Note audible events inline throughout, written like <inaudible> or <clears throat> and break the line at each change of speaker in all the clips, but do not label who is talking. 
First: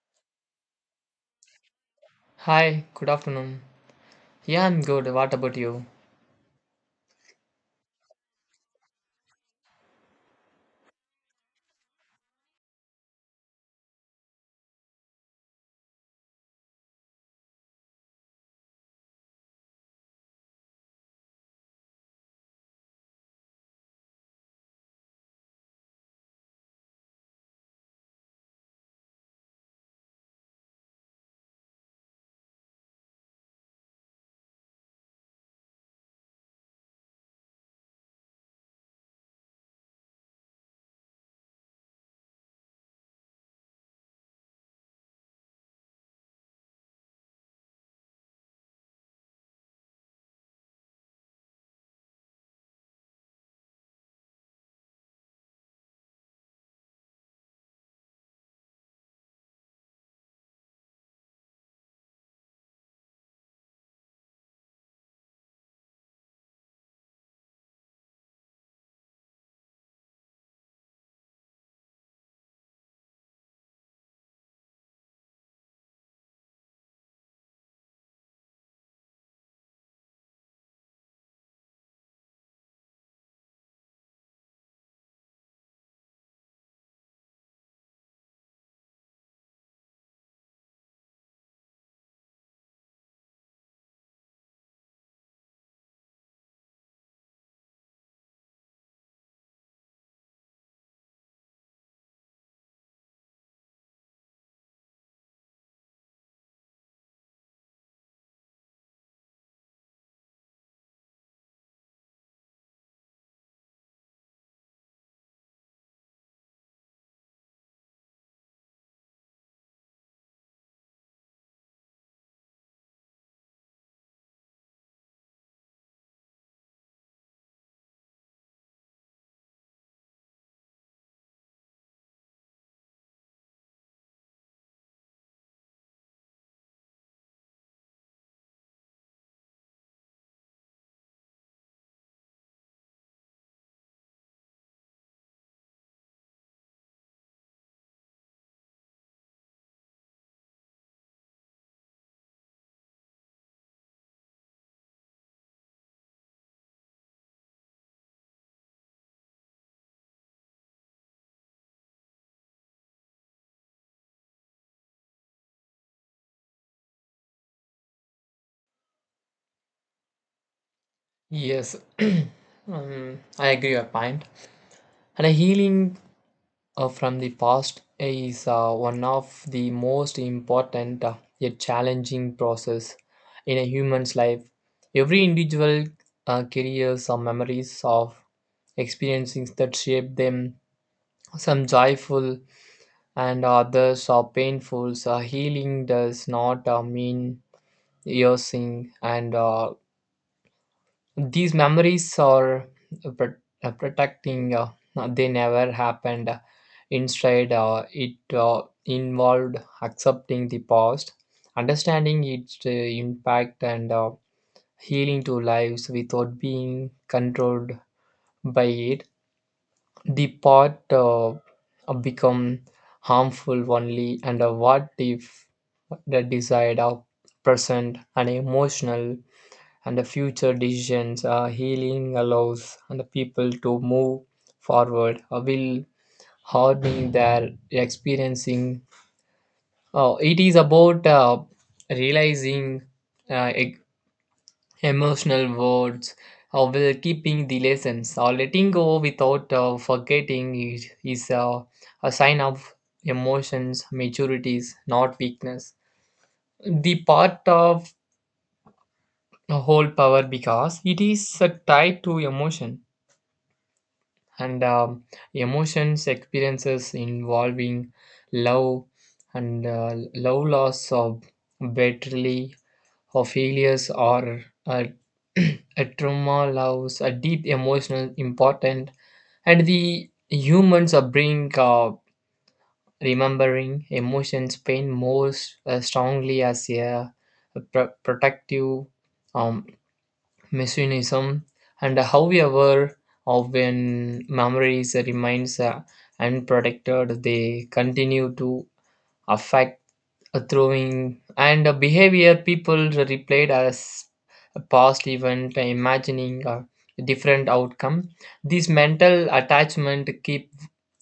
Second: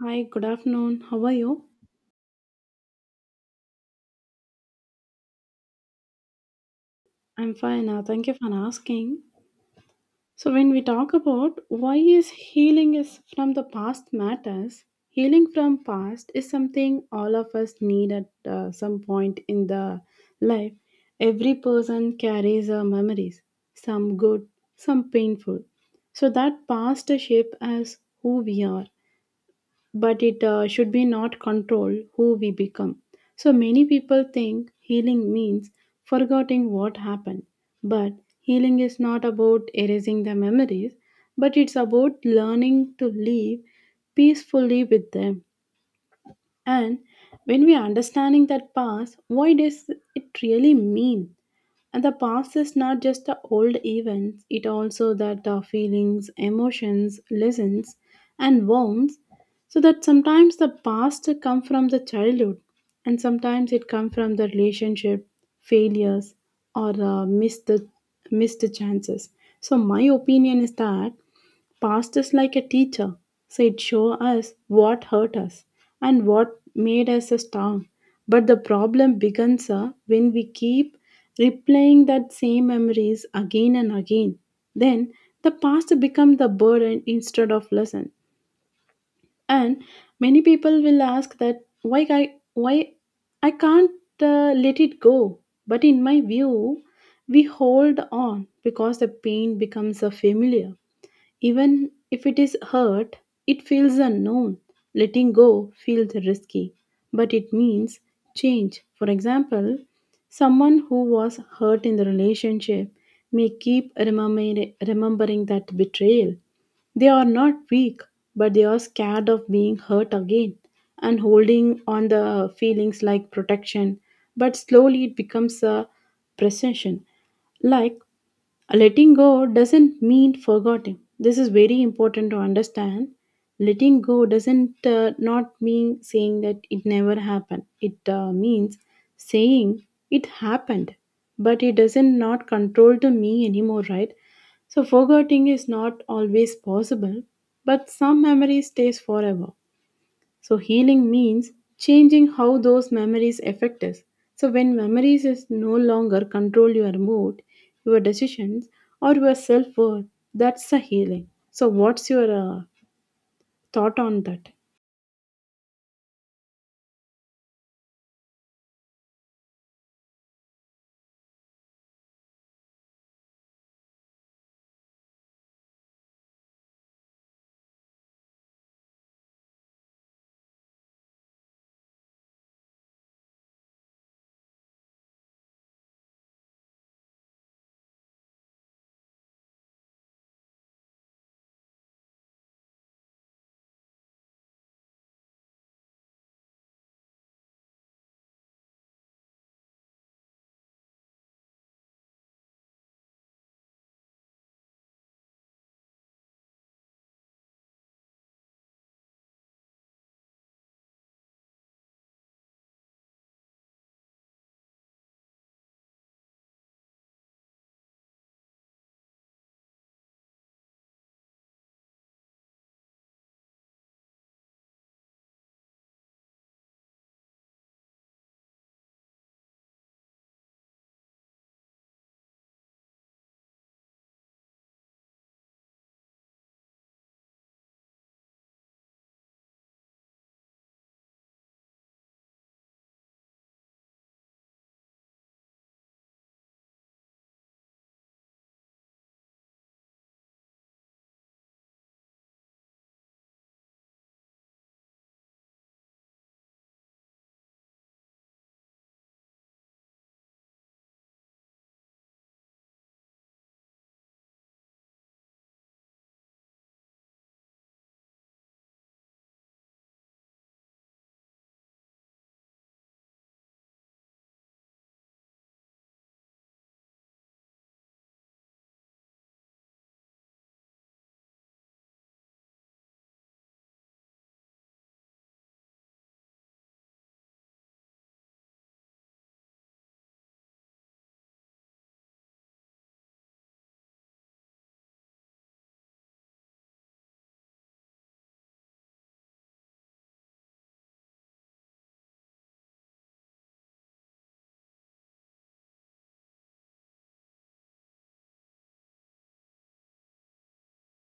Hi, good afternoon. How are you?
Hi, good afternoon. Yeah, I'm good. What about you?
I'm fine. Thank you for asking. So, when we talk about why is healing is from the past matters, healing from past is something all of us need at some point in the life. Every person carries memories, some good, some painful. So that past shape as who we are. But it should be not control who we become. So many people think healing means forgetting what happened, but healing is not about erasing the memories, but it's about learning to live peacefully with them. And when we are understanding that past, what does it really mean? And the past is not just the old events, it also that the feelings, emotions, lessons, and wounds. So that sometimes the past come from the childhood, and sometimes it come from the relationship, failures, or missed chances. So my opinion is that past is like a teacher, so it shows us what hurt us and what made us strong. But the problem begins when we keep replaying that same memories again and again. Then the past becomes the burden instead of lesson. And many people will ask that why I can't let it go. But in my view, we hold on because the pain becomes a familiar even if it is hurt, it feels unknown. Letting go feels risky, but it means change. For example, someone who was hurt in the relationship may keep remembering that betrayal. They are not weak, but they are scared of being hurt again and holding on the feelings like protection. But slowly it becomes a possession. Like, letting go doesn't mean forgetting. This is very important to understand. Letting go doesn't not mean saying that it never happened. It means saying it happened, but it doesn't not control to me anymore, right? So forgetting is not always possible, but some memory stays forever. So healing means changing how those memories affect us. So when memories is no longer control your mood, your decisions or your self-worth, that's a healing. So what's your thought on that?
Yes, <clears throat> I agree your point. And a healing from the past is one of the most important yet challenging process in a human's life. Every individual carries some memories of experiences that shape them. Some joyful and others are painful. So healing does not mean erasing and these memories are pro- protecting, they never happened. Instead, it involved accepting the past, understanding its impact, and healing to lives without being controlled by it. The part become harmful only, and what if the desired are present and emotional and the future decisions healing allows and the people to move forward will hardening their experiencing it is about realizing uh, e- emotional words while keeping the lessons or letting go without forgetting is a sign of emotions maturities not weakness the part of whole power because it is tied to emotion and emotions experiences involving love and love loss of battery or failures or <clears throat> a trauma loss a deep emotional important and the humans are bring remembering emotions pain most strongly as a protective um, messianism, and how we are aware of when memories, remains unprotected, they continue to affect a throwing and a behavior people replayed as a past event, imagining a different outcome. This mental attachment keep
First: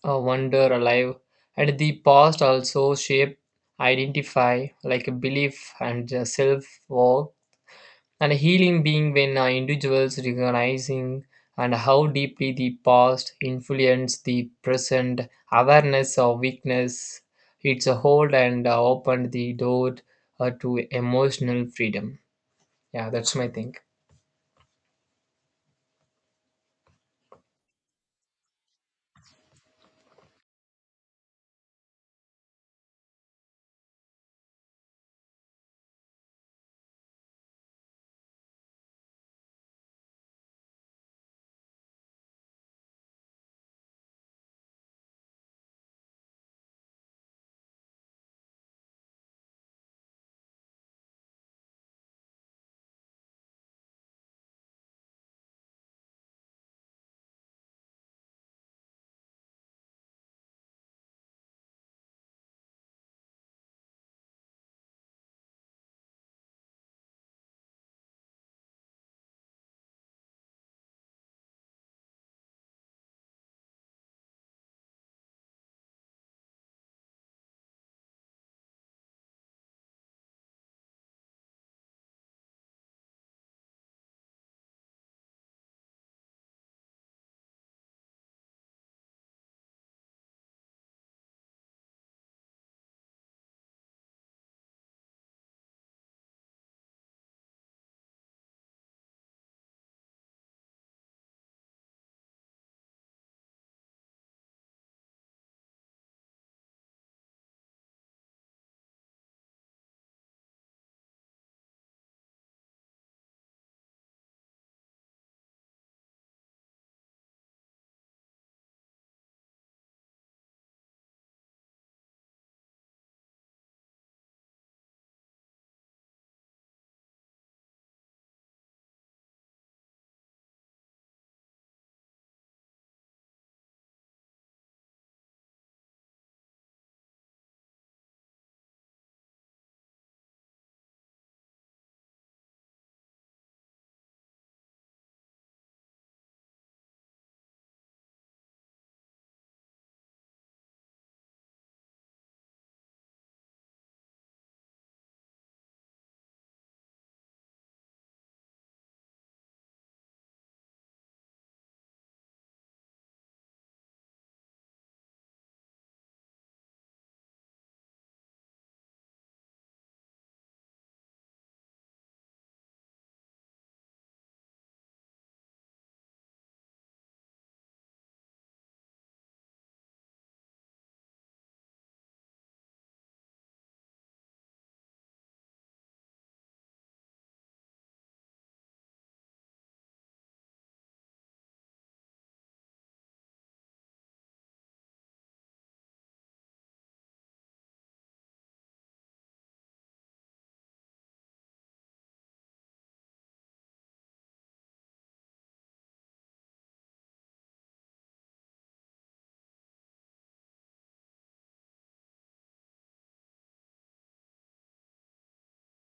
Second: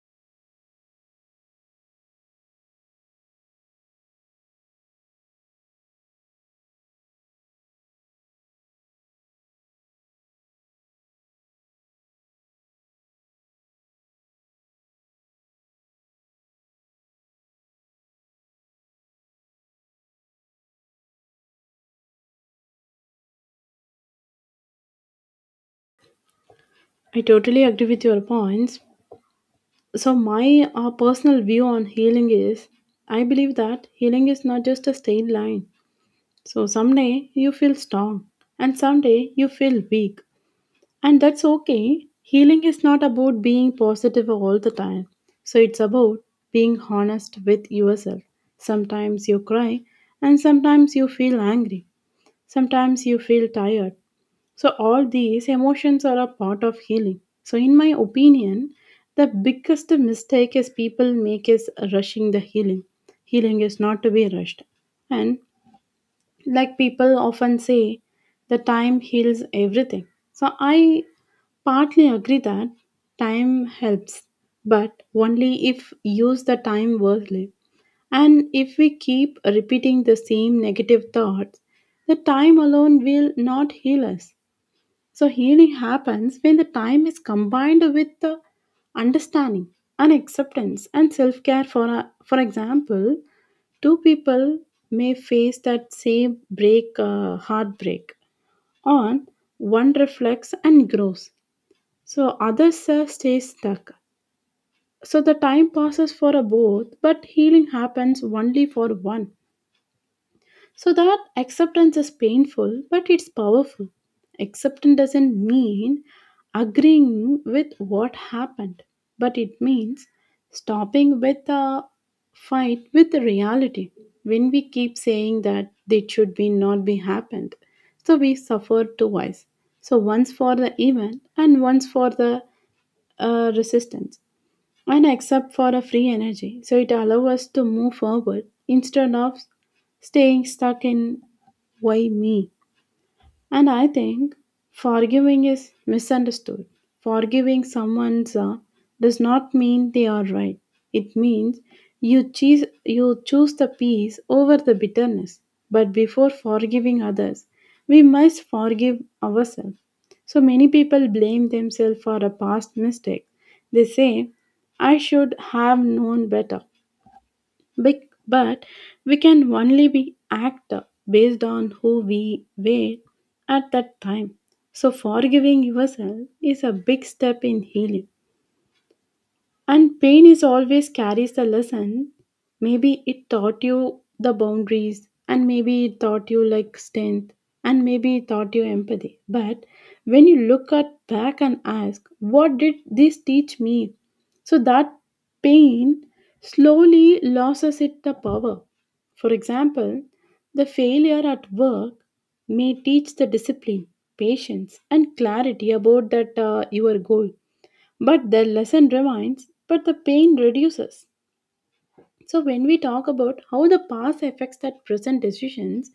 wonder alive, and the past also shape identify like a belief and self worth and healing being when individuals recognizing and how deeply the past influenced the present awareness of weakness it's a hold and opened the door to emotional freedom. Yeah, that's my thing.
I totally agree with your points. So, my personal view on healing is I believe that healing is not just a straight line. So, someday you feel strong, and someday you feel weak. And that's okay. Healing is not about being positive all the time. So it's about being honest with yourself. Sometimes you cry, and sometimes you feel angry. Sometimes you feel tired. So all these emotions are a part of healing. So, in my opinion, the biggest mistake is people make is rushing the healing. Healing is not to be rushed. And like people often say, the time heals everything, so I partly agree that time helps, but only if use the time wisely. And if we keep repeating the same negative thoughts, the time alone will not heal us. So healing happens when the time is combined with the understanding and acceptance and self-care for a, for example, two people may face that same break heartbreak on one reflects and grows so others stay stuck. So the time passes for a both, but healing happens only for one. So that acceptance is painful, but it's powerful. Acceptance doesn't mean agreeing with what happened, but it means stopping with the fight with the reality. When we keep saying that it should be not be happened, so we suffer twice. So once for the event and once for the resistance and except for a free energy. So it allows us to move forward instead of staying stuck in why me. And I think forgiving is misunderstood. Forgiving someone does not mean they are right. It means you choose the peace over the bitterness. But before forgiving others, we must forgive ourselves. So many people blame themselves for a past mistake. They say, I should have known better. But we can only be act based on who we were at that time. So forgiving yourself is a big step in healing. And pain is always carries a lesson. Maybe it taught you the boundaries, and maybe it taught you like strength, and maybe it taught you empathy. But when you look at back and ask, what did this teach me? So that pain slowly loses it the power. For example, the failure at work may teach the discipline, patience, and clarity about that your goal, but the lesson remains, but the pain reduces. So, when we talk about how the past affects that present decisions,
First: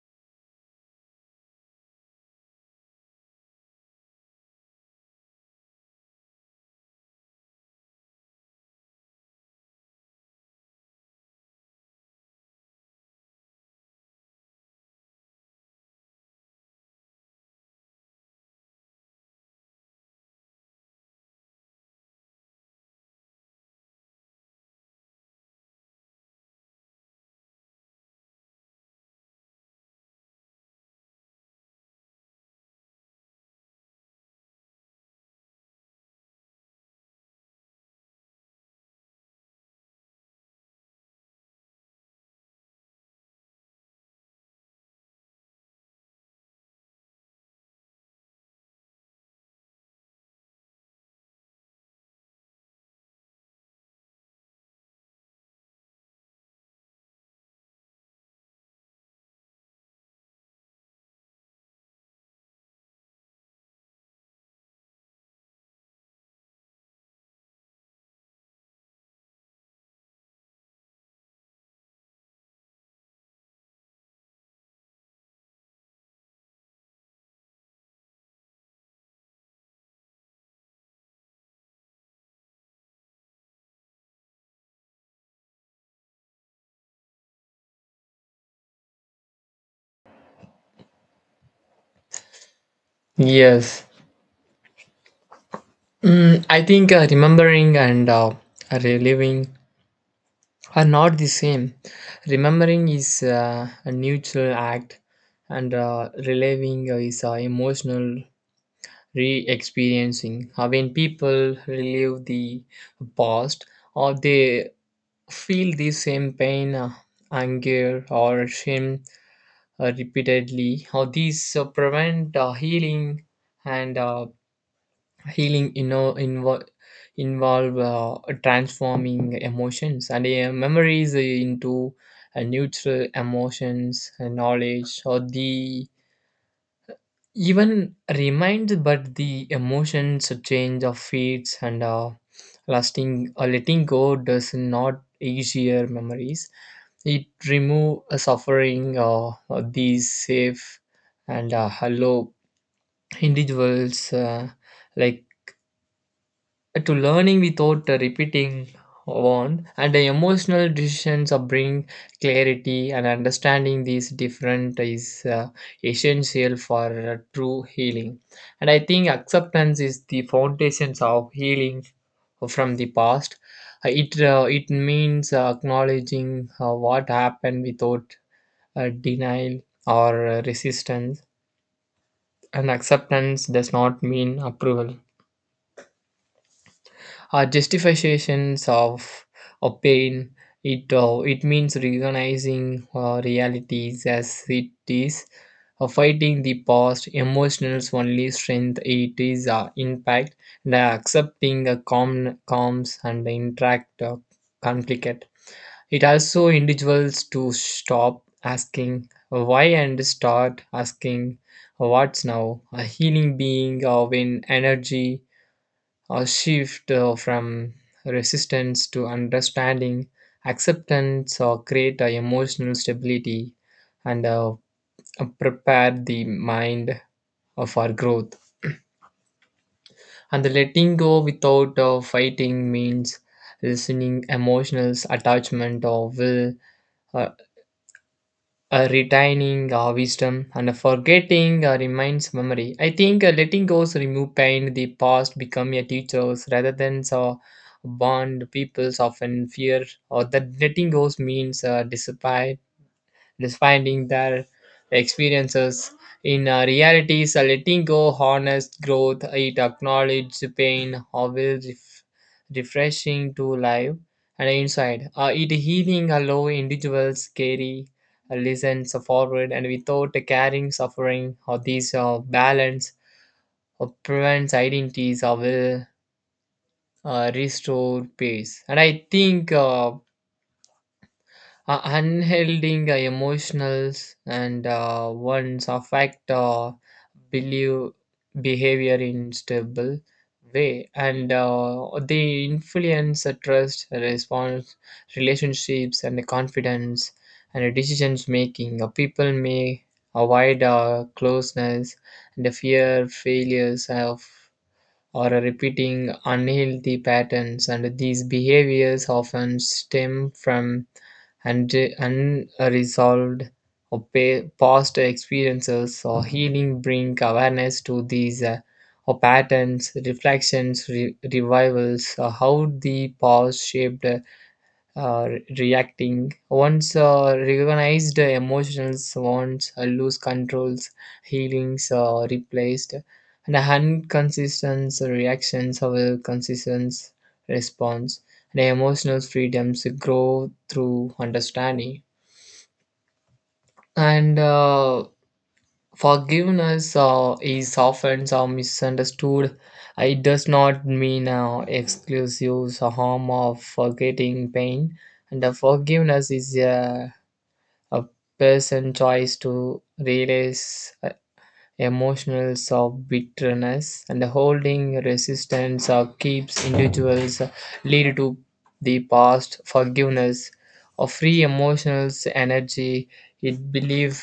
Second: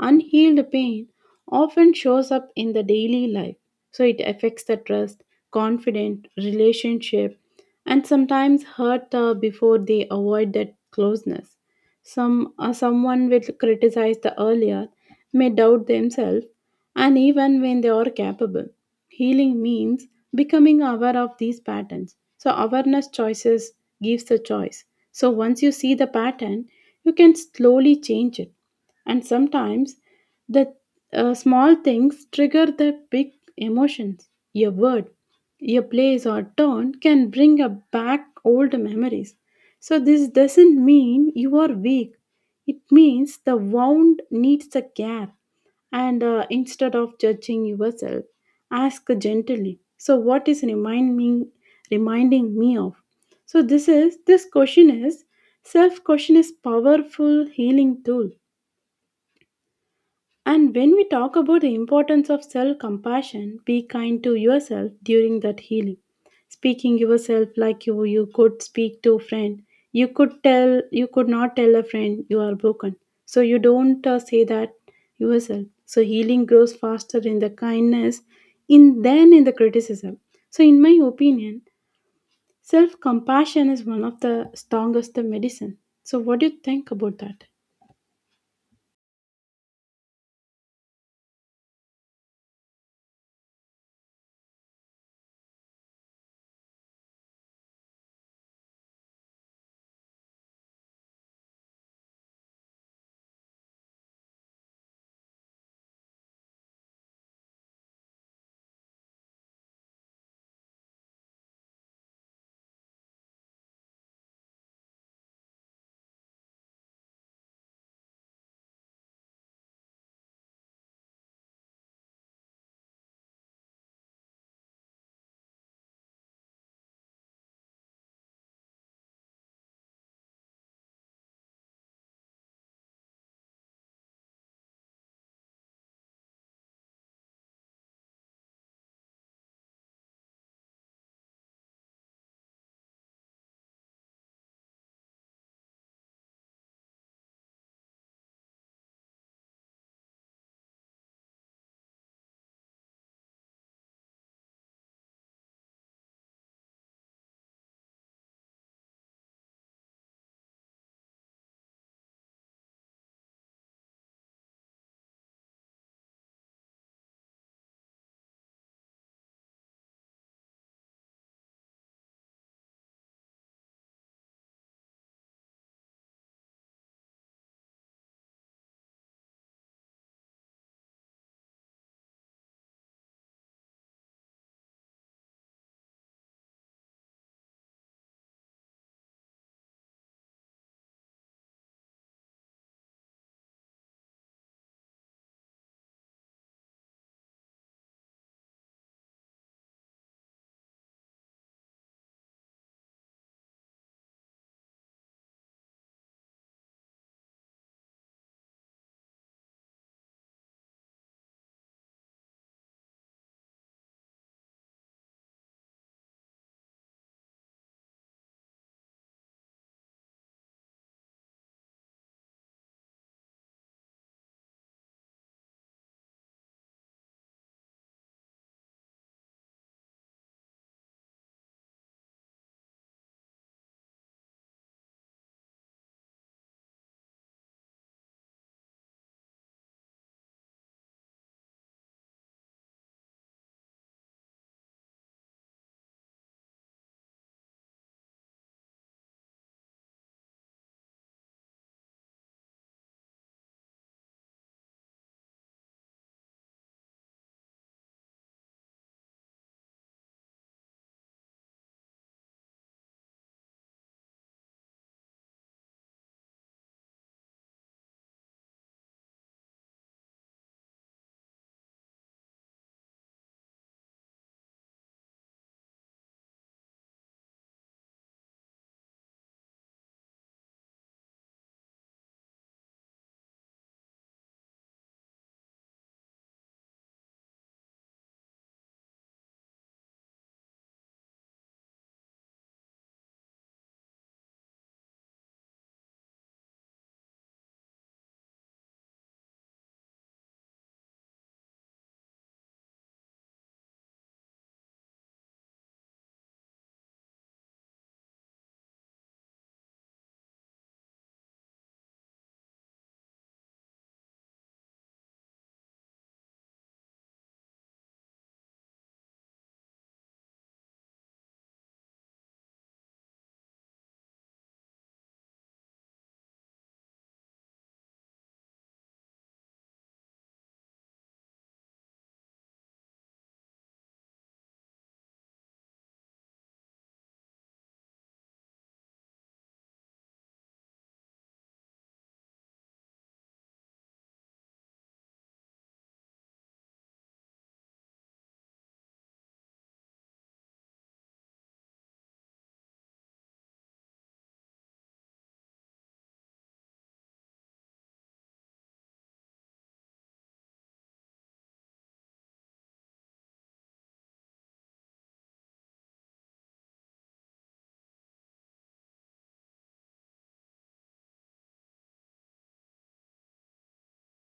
unhealed pain often shows up in the daily life. So, it affects the trust, confidence, relationship, and sometimes hurt before they avoid that closeness. Someone will criticize the earlier may doubt themselves and even when they are capable, healing means becoming aware of these patterns. So, awareness choices gives the choice. So, once you see the pattern, you can slowly change it. And sometimes the small things trigger the big emotions. Your word, your place, or tone can bring up back old memories. So, this doesn't mean you are weak, it means the wound needs the care and instead of judging yourself ask gently so what is reminding me of, so this is this question is self question is powerful healing tool. And when we talk about the importance of self compassion, be kind to yourself during that healing. Speaking yourself like you could speak to a friend. You could tell, you could not tell a friend you are broken. So you don't say that yourself. So healing grows faster in the kindness in than in the criticism. So in my opinion, self compassion is one of the strongest medicine. So what do you think about that?
Yes. I think remembering and reliving are not the same. Remembering is a neutral act and reliving is emotional re experiencing. When people relive the past or they feel the same pain, anger, or shame repeatedly, or these prevent healing and healing involve transforming emotions and memories into neutral emotions and knowledge or the even reminds but the emotions change of feeds and lasting letting go does not easier memories. It remove a suffering, these safe and hello individuals like to learning without repeating one and the emotional decisions of bring clarity and understanding these different is essential for true healing. And I think acceptance is the foundations of healing from the past. It means acknowledging what happened without denial or resistance. And acceptance does not mean approval, our justifications of pain. It means recognizing realities as it is, fighting the past, emotions only strength, it is impact, and accepting the calms and interact conflict. It also individuals to stop asking why and start asking what's now. A healing being of an energy a shift from resistance to understanding, acceptance, or create a emotional stability and prepare the mind for growth. And the letting go without fighting means listening emotional attachment or will. uh, Retaining wisdom and forgetting reminds memory. I think letting go remove pain, the past become a teachers rather than so bond peoples often fear or that letting goes means disappear. It is finding their experiences in reality is a letting go, honest growth. It acknowledges pain, always refreshing to live and inside. It healing allow individuals carry lessons forward and without carrying suffering or these balance or prevents identities or will restore peace. And I think. Unhelding emotionals and ones affect believe behavior in stable way and they influence trust response relationships and the confidence and the decisions making. People may avoid closeness and the fear failures of or repeating unhealthy patterns. And these behaviors often stem from and unresolved or past experiences or healing bring awareness to these or patterns reflections revivals how the past shaped reacting. Once recognized emotions, wants lose controls, healings replaced, and inconsistent reactions of a consistent response. And emotional freedoms grow through understanding. And forgiveness is often so misunderstood. It does not mean exclusive harm of forgetting pain. And forgiveness is a person choice to release emotions of bitterness and holding resistance keeps individuals lead to the past forgiveness of free emotional energy. It believe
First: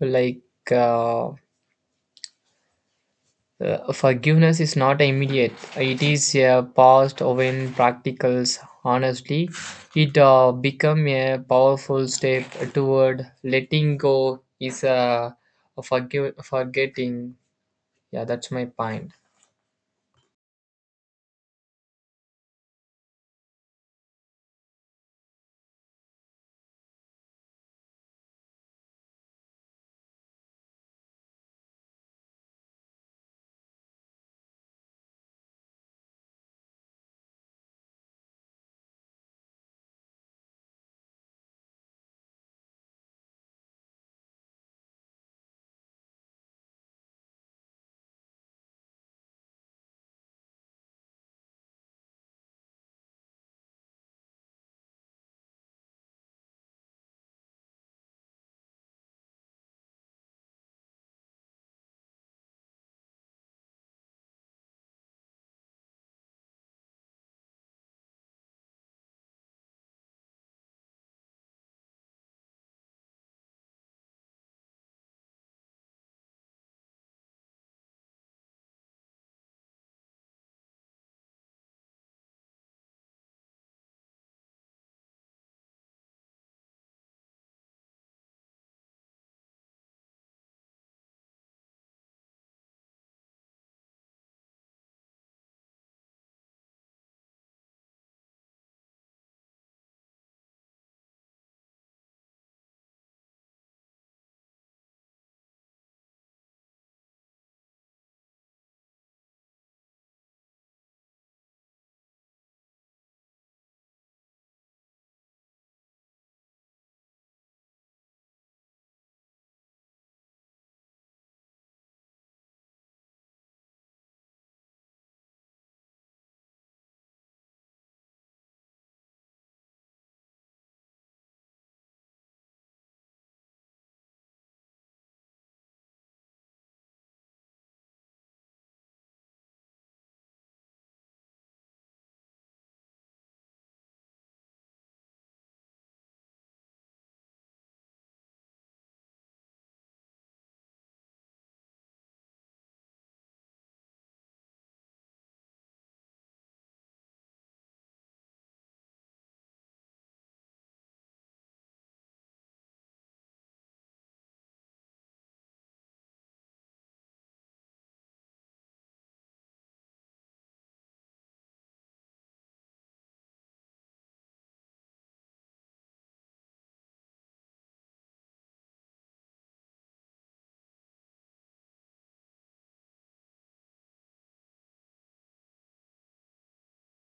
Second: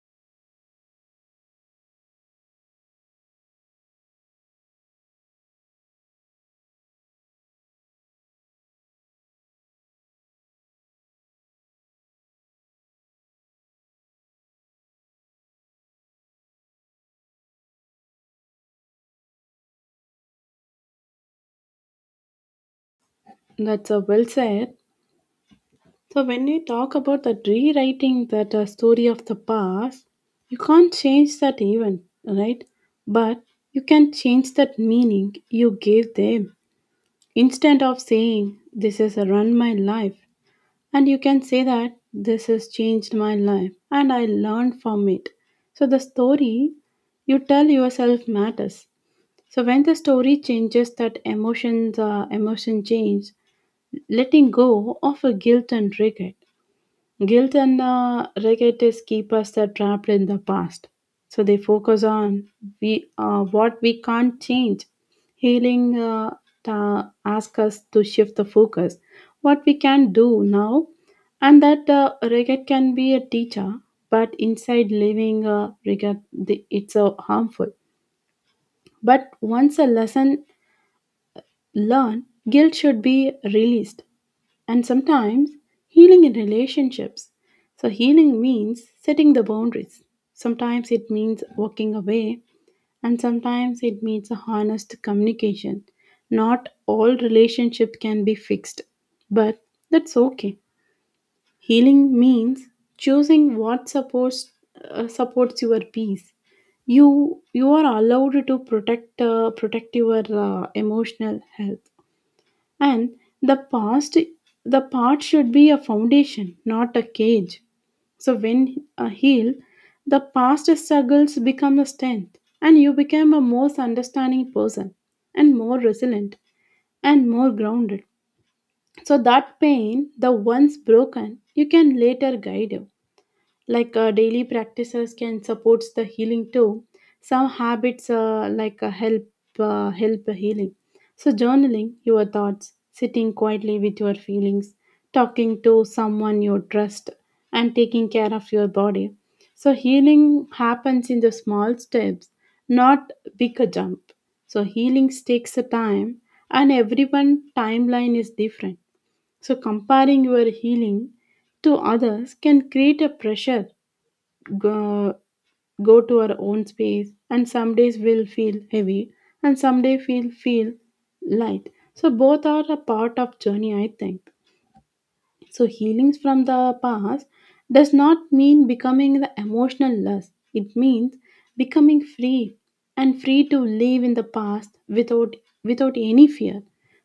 like. Uh, Forgiveness is not immediate. It is a past when practicals. Honestly, it become a powerful step toward letting go is forgive, forgetting. Yeah, that's my point.
That's a well said. So when you talk about that rewriting that story of the past, you can't change that event, right? But you can change that meaning you gave them. Instead of saying this has run my life, and you can say that this has changed my life and I learned from it. So the story you tell yourself matters. So when the story changes, that emotion change, letting go of a guilt and regret. Guilt and regret is keep us trapped in the past. So they focus on we what we can't change. Healing ask us to shift the focus. What we can do now, and that regret can be a teacher, but inside living regret, the, it's harmful. But once a lesson learned, guilt should be released and sometimes healing in relationships. So, healing means setting the boundaries. Sometimes it means walking away, and sometimes it means a honest communication. Not all relationship can be fixed, but that's okay. Healing means choosing what supports your peace. You are allowed to protect your emotional health. And the past, the part should be a foundation, not a cage. So when healed, the past struggles become a strength, and you become a more understanding person, and more resilient, and more grounded. So that pain, the once broken, you can later guide you like daily practices can supports the healing too. Some habits like help healing, so journaling your thoughts, sitting quietly with your feelings, talking to someone you trust, and taking care of your body. So healing happens in the small steps, not big a jump. So healing takes a time and everyone timeline is different. So comparing your healing to others can create a pressure. Go, go to our own space, and some days will feel heavy and some day feel light, so both are a part of journey I think. So healings from the past does not mean becoming the emotional less. It means becoming free and free to live in the past without without any fear.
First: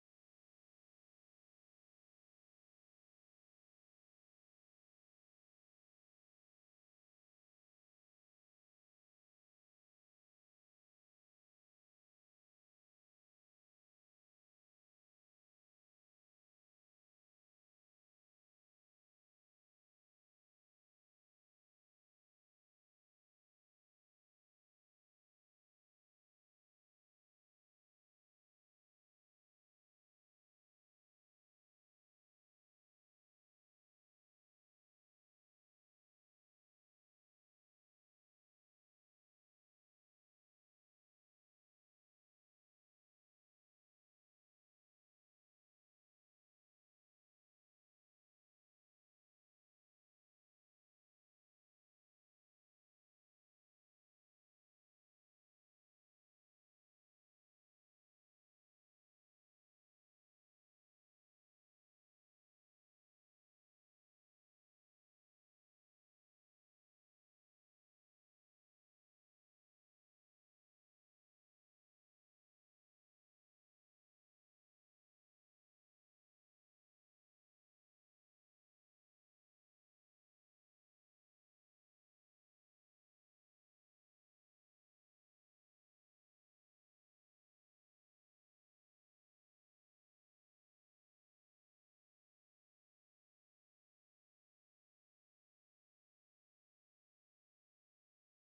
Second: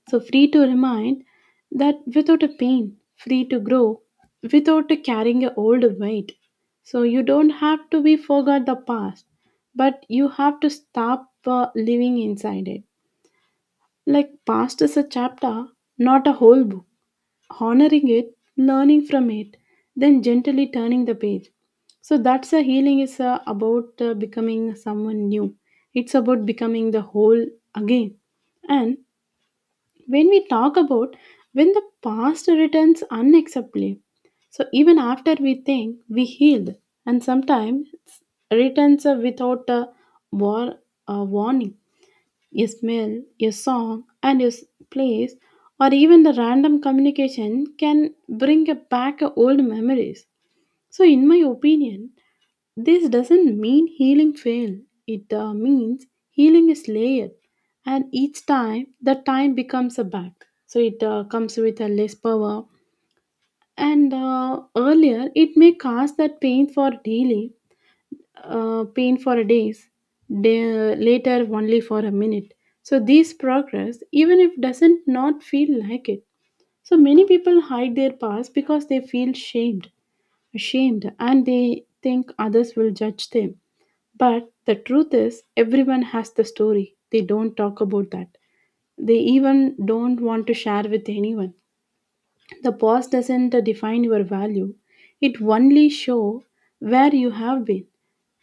So free to remind that without a pain, free to grow, without carrying a old weight. So you don't have to be forgot the past, but you have to stop living inside it. Like past is a chapter, not a whole book, honoring it, learning from it, then gently turning the page. So that's a healing is about becoming someone new. It's about becoming the whole again. And when we talk about when the past returns unacceptably, so even after we think we healed, and sometimes returns without a war, warning, a smell, a song, and a place, or even the random communication can bring back a old memories. So, in my opinion, this doesn't mean healing failed. It means healing is layered, and each time the time becomes a back. So it comes with a less power, and earlier it may cause that pain for a days, day later only for a minute. So these progress, even if doesn't not feel like it. So many people hide their past because they feel ashamed, and they think others will judge them. But the truth is, everyone has the story. They don't talk about that. They even don't want to share with anyone. The pause doesn't define your value. It only show where you have been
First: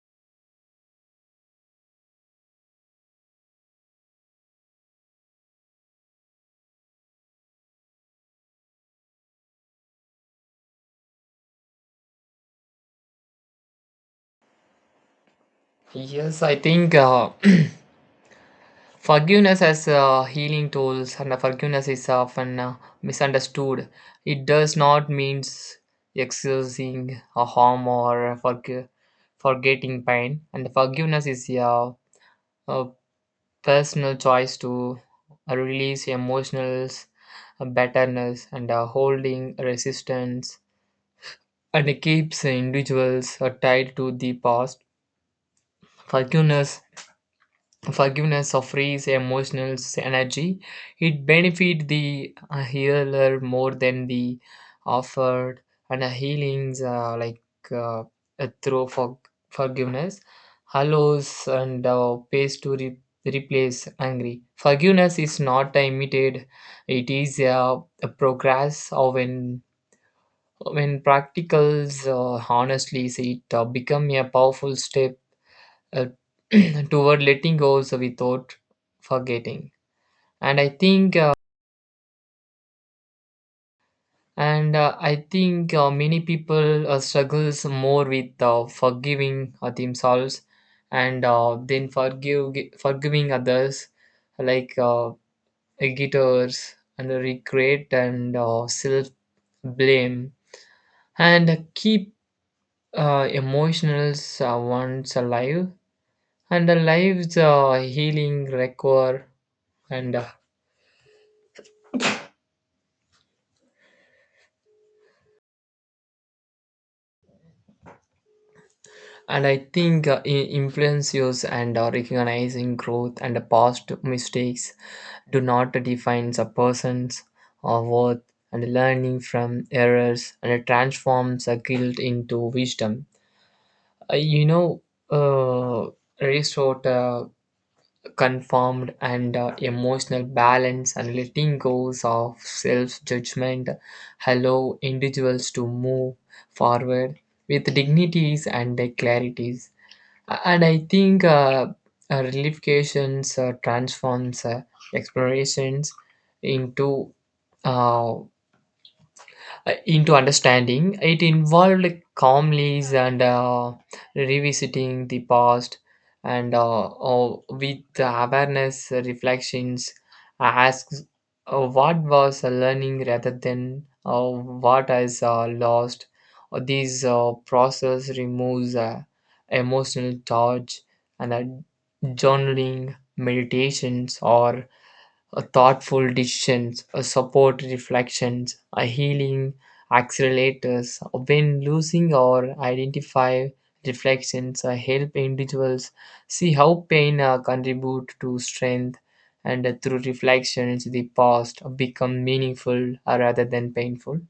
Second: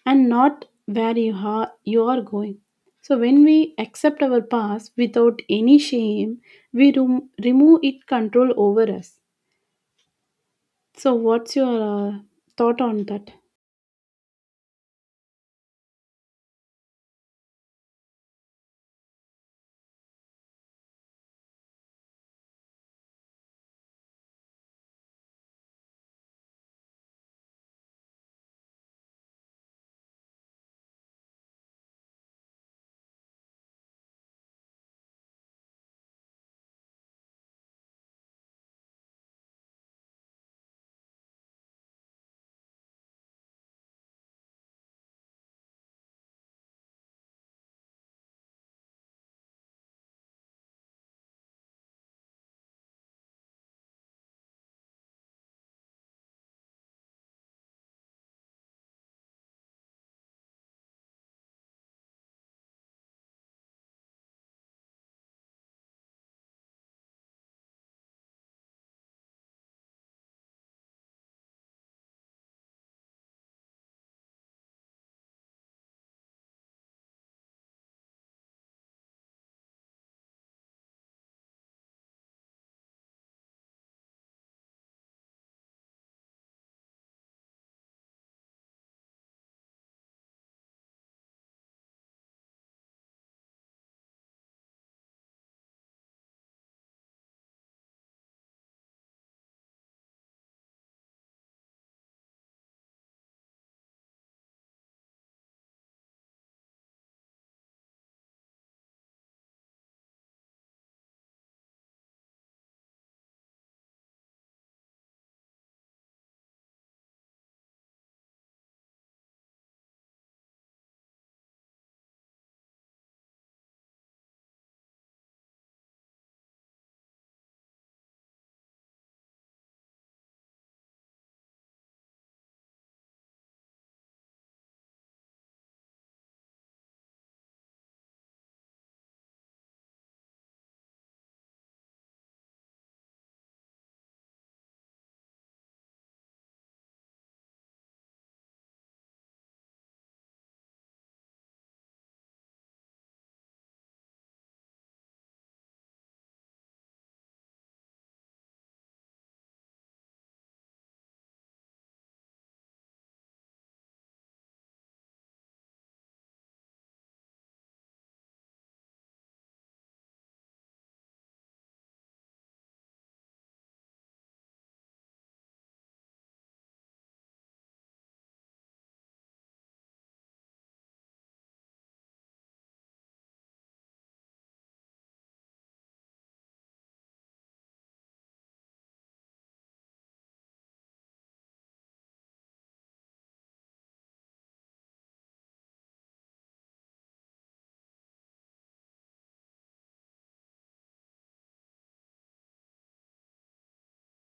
and not where you are going. So when we accept our past without any shame, we remove it control over us. So what's your thought on that?
Yes, I think <clears throat> forgiveness as healing tools, and forgiveness is often misunderstood. It does not mean excusing a harm or forgetting pain, and forgiveness is a personal choice to release emotional bitterness and holding resistance, and it keeps individuals tied to the past. Forgiveness Forgiveness offers emotional energy. It benefits the healer more than the offered, and healings like uh, through forgiveness allows and pays to replace angry. Forgiveness is not imitated. It is a progress. Or When practicals honestly, it become a powerful step uh, <clears throat> toward letting go also without forgetting. And I think and I think many people struggles more with forgiving themselves and then forgive forgiving others, like guitars and regret and self blame and keep emotional ones alive and the lives healing require and uh, and I think influencers and recognizing growth and past mistakes do not define a person's worth, and learning from errors and transforms a guilt into wisdom. Uh, you know uh, Resort confirmed and emotional balance and letting go of self-judgment allow individuals to move forward with dignities and clarities. And I think relifications transforms explorations into uh, into understanding. It involved calmly and revisiting the past and with the awareness, reflections, asks what was learning rather than what is lost. This process removes emotional charge and journaling, meditations, or a thoughtful decisions, a support reflections, a healing accelerators. When losing or identify reflections, help individuals see how pain contribute to strength, and through reflections, the past become meaningful rather than painful.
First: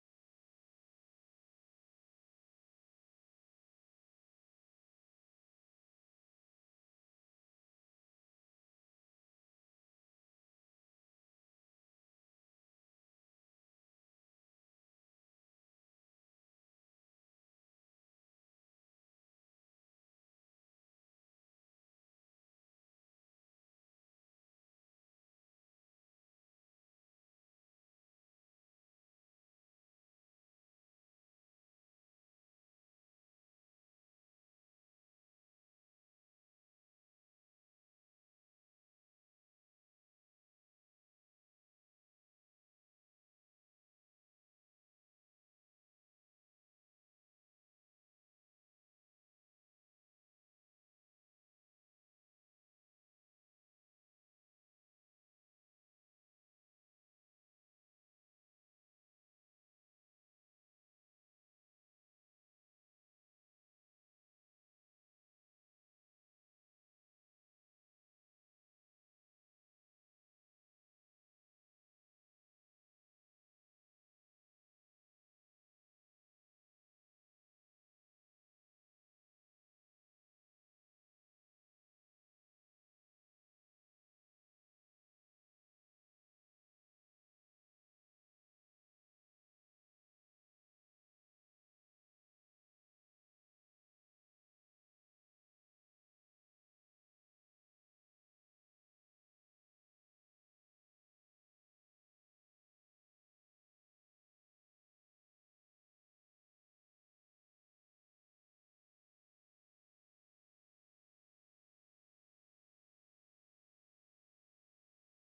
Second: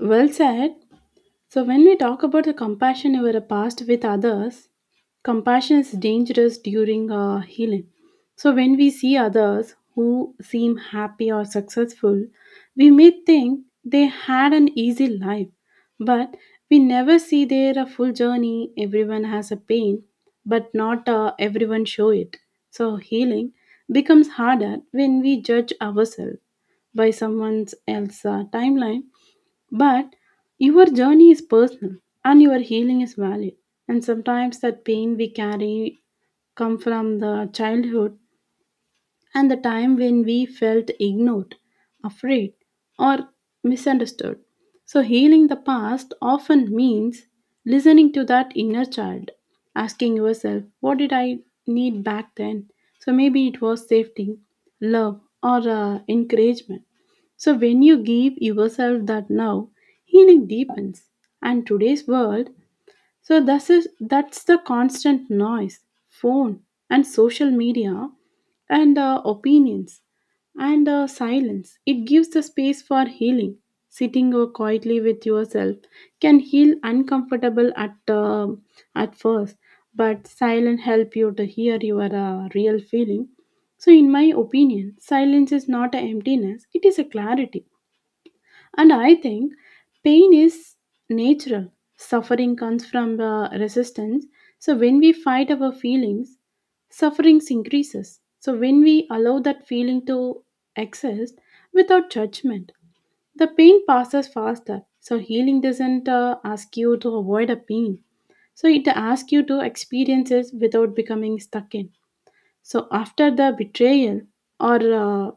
Well said. So when we talk about the compassion over a past with others, compassion is dangerous during healing. So when we see others who seem happy or successful, we may think they had an easy life, but we never see their full journey. Everyone has a pain, but not everyone show it. So healing becomes harder when we judge ourselves by someone else's timeline but your journey is personal and your healing is valid. And sometimes that pain we carry come from the childhood and the time when we felt ignored, afraid, or misunderstood. So, healing the past often means listening to that inner child, asking yourself, what did I need back then? So, maybe it was safety, love, or encouragement. So, when you give yourself that now, healing deepens. And today's world, so this is that's the constant noise, phone and social media, and opinions and silence. It gives the space for healing. Sitting quietly with yourself can heal uncomfortable at first, but silence help you to hear your real feeling. So, in my opinion, silence is not a emptiness; it is a clarity. And I think pain is natural. Suffering comes from resistance. So when we fight our feelings, suffering increases. So when we allow that feeling to exist without judgment, the pain passes faster. So healing doesn't ask you to avoid a pain. So it asks you to experience it without becoming stuck in. So after the betrayal or